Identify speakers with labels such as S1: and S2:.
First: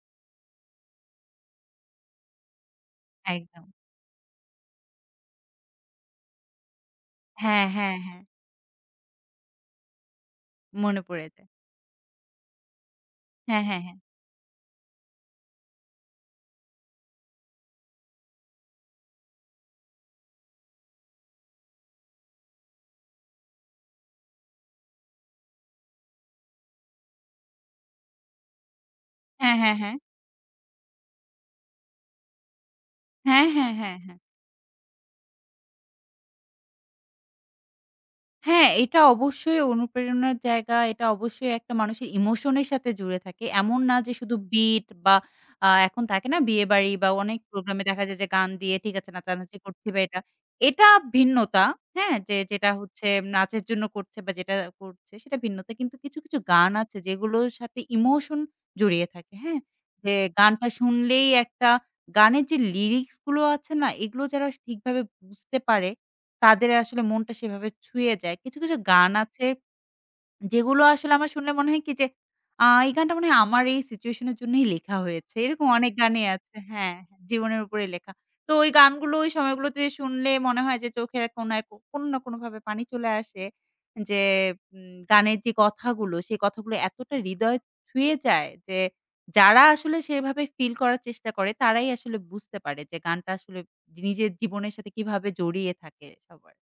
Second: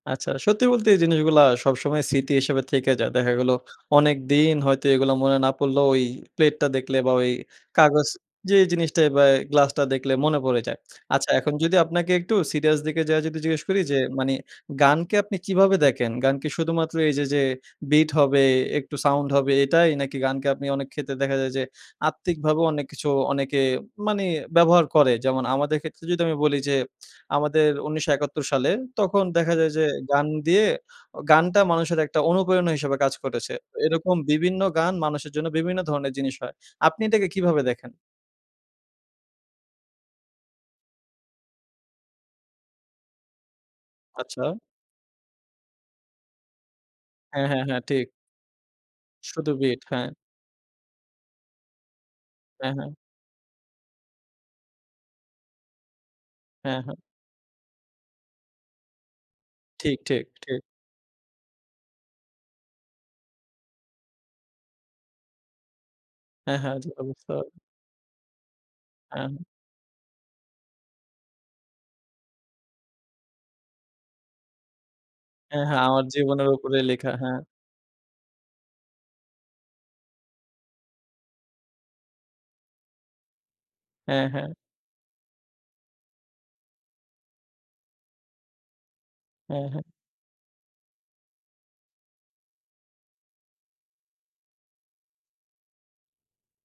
S1: আচ্ছা সত্যি বলতে এই জিনিসগুলা সবসময় স্মৃতি হিসেবে থেকে যায়। দেখা গেল,
S2: একদম।
S1: অনেকদিন হয়তো এগুলা মনে না পড়লেও ওই প্লেটটা দেখলে বা ওই
S2: হ্যাঁ, হ্যাঁ,
S1: কাগজ
S2: হ্যাঁ।
S1: যে জিনিসটা বা গ্লাসটা দেখলে মনে পড়ে যায়।
S2: মনে পড়ে
S1: আচ্ছা
S2: যায়।
S1: এখন যদি আপনাকে একটু সিরিয়াস দিকে যাইয়া যদি জিজ্ঞেস
S2: হ্যাঁ, হ্যাঁ,
S1: করি
S2: হ্যাঁ।
S1: যে মানি গানকে আপনি কিভাবে দেখেন? গানকে শুধুমাত্র এইযে যে bit হবে একটু সাউন্ড হবে এটাই? নাকি গানকে অনেক ক্ষেত্রে দেখা যায় যে আত্মিকভাবেও অনেক কিছু অনেকে মানি ব্যবহার করে, যেমন আমাদের ক্ষেত্রে যদি আমি বলি যে আমাদের ১৯৭১ সালে তখন দেখা
S2: হ্যাঁ,
S1: যায়
S2: হ্যাঁ,
S1: যে
S2: হ্যাঁ।
S1: গান দিয়ে অ গানটা মানুষের একটা অনুপ্রেরণা হিসেবে কাজ
S2: হ্যাঁ,
S1: করেছে।
S2: হ্যাঁ, হ্যাঁ,
S1: এরকম
S2: হ্যাঁ।
S1: বিভিন্ন গান মানুষের জন্য বিভিন্ন ধরণের জিনিস হয়। আপনি এটাকে কিভাবে দেখেন?
S2: হ্যাঁ, এটা অবশ্যই অনুপ্রেরণার জায়গা, এটা অবশ্যই একটা মানুষের emotion এর সাথে জুড়ে থাকে। এমন না যে শুধু
S1: আচ্ছা।
S2: bit বা আ এখন থাকে না বিয়েবাড়ি বা অনেক
S1: হ্যাঁ, হ্যাঁ,
S2: প্রোগ্রাম
S1: হ্যাঁ।
S2: এ দেখা
S1: ঠিক।
S2: যায় যে গান দিয়ে ঠিক আছে
S1: শুধু
S2: নাচানাচি
S1: বিট,
S2: করছি বা
S1: হ্যাঁ।
S2: এটা। এটা ভিন্নতা। হ্যাঁ? যে যেটা
S1: হ্যাঁ, হ্যাঁ।
S2: হচ্ছে নাচের জন্য বা যেটা করছে সেটা ভিন্নতা কিন্তু কিছু, কিছু গান
S1: হ্যাঁ,
S2: আছে
S1: হ্যাঁ।
S2: যেগুলোর সাথে emotion জড়িয়ে থাকে। হ্যাঁ?
S1: ঠিক,
S2: যে
S1: ঠিক, ঠিক।
S2: গানটা শুনলেই একটা গানের যে লিরিক্স গুলো আছে না? এগুলো যারা ঠিকভাবে বুঝতে পারে
S1: হ্যাঁ,
S2: তাদের
S1: হ্যাঁ।
S2: আসলে
S1: সেটা বুঝতে
S2: মনটা
S1: পারে
S2: সেভাবে ছুঁয়ে যায়। কিছু, কিছু গান
S1: হ্যাঁ।
S2: আছে, যেগুলো আসলে আমার শুনলে মনে হয় কি যে আ এই গানটা মনে হয় আমার এই সিচুয়েশনের জন্যই লেখা হয়েছে।
S1: হ্যাঁ,
S2: এরকম
S1: হ্যাঁ।
S2: অনেক
S1: আমার
S2: গানই
S1: জীবনের
S2: আছে
S1: উপরে
S2: হ্যাঁ,
S1: লেখা, হ্যাঁ।
S2: জীবনের উপরে লেখা তো ওই গানগুলো ওই সময়গুলোতে শুনলে মনে হয় যে চোখের কোণায় কোনো না কোনোভাবে পানি চলে আসে, যে
S1: হ্যাঁ, হ্যাঁ।
S2: উম গানের যে কথাগুলো সেই কথাগুলো এতটা হৃদয় ছুঁয়ে যায়। যে যারা
S1: হ্যাঁ, হ্যাঁ।
S2: আসলে সেভাবে ফিল করার চেষ্টা করে তারাই আসলে বুঝতে পারে যে গানটা আসলে নিজের জীবনের সাথে কীভাবে জড়িয়ে থাকে সবার।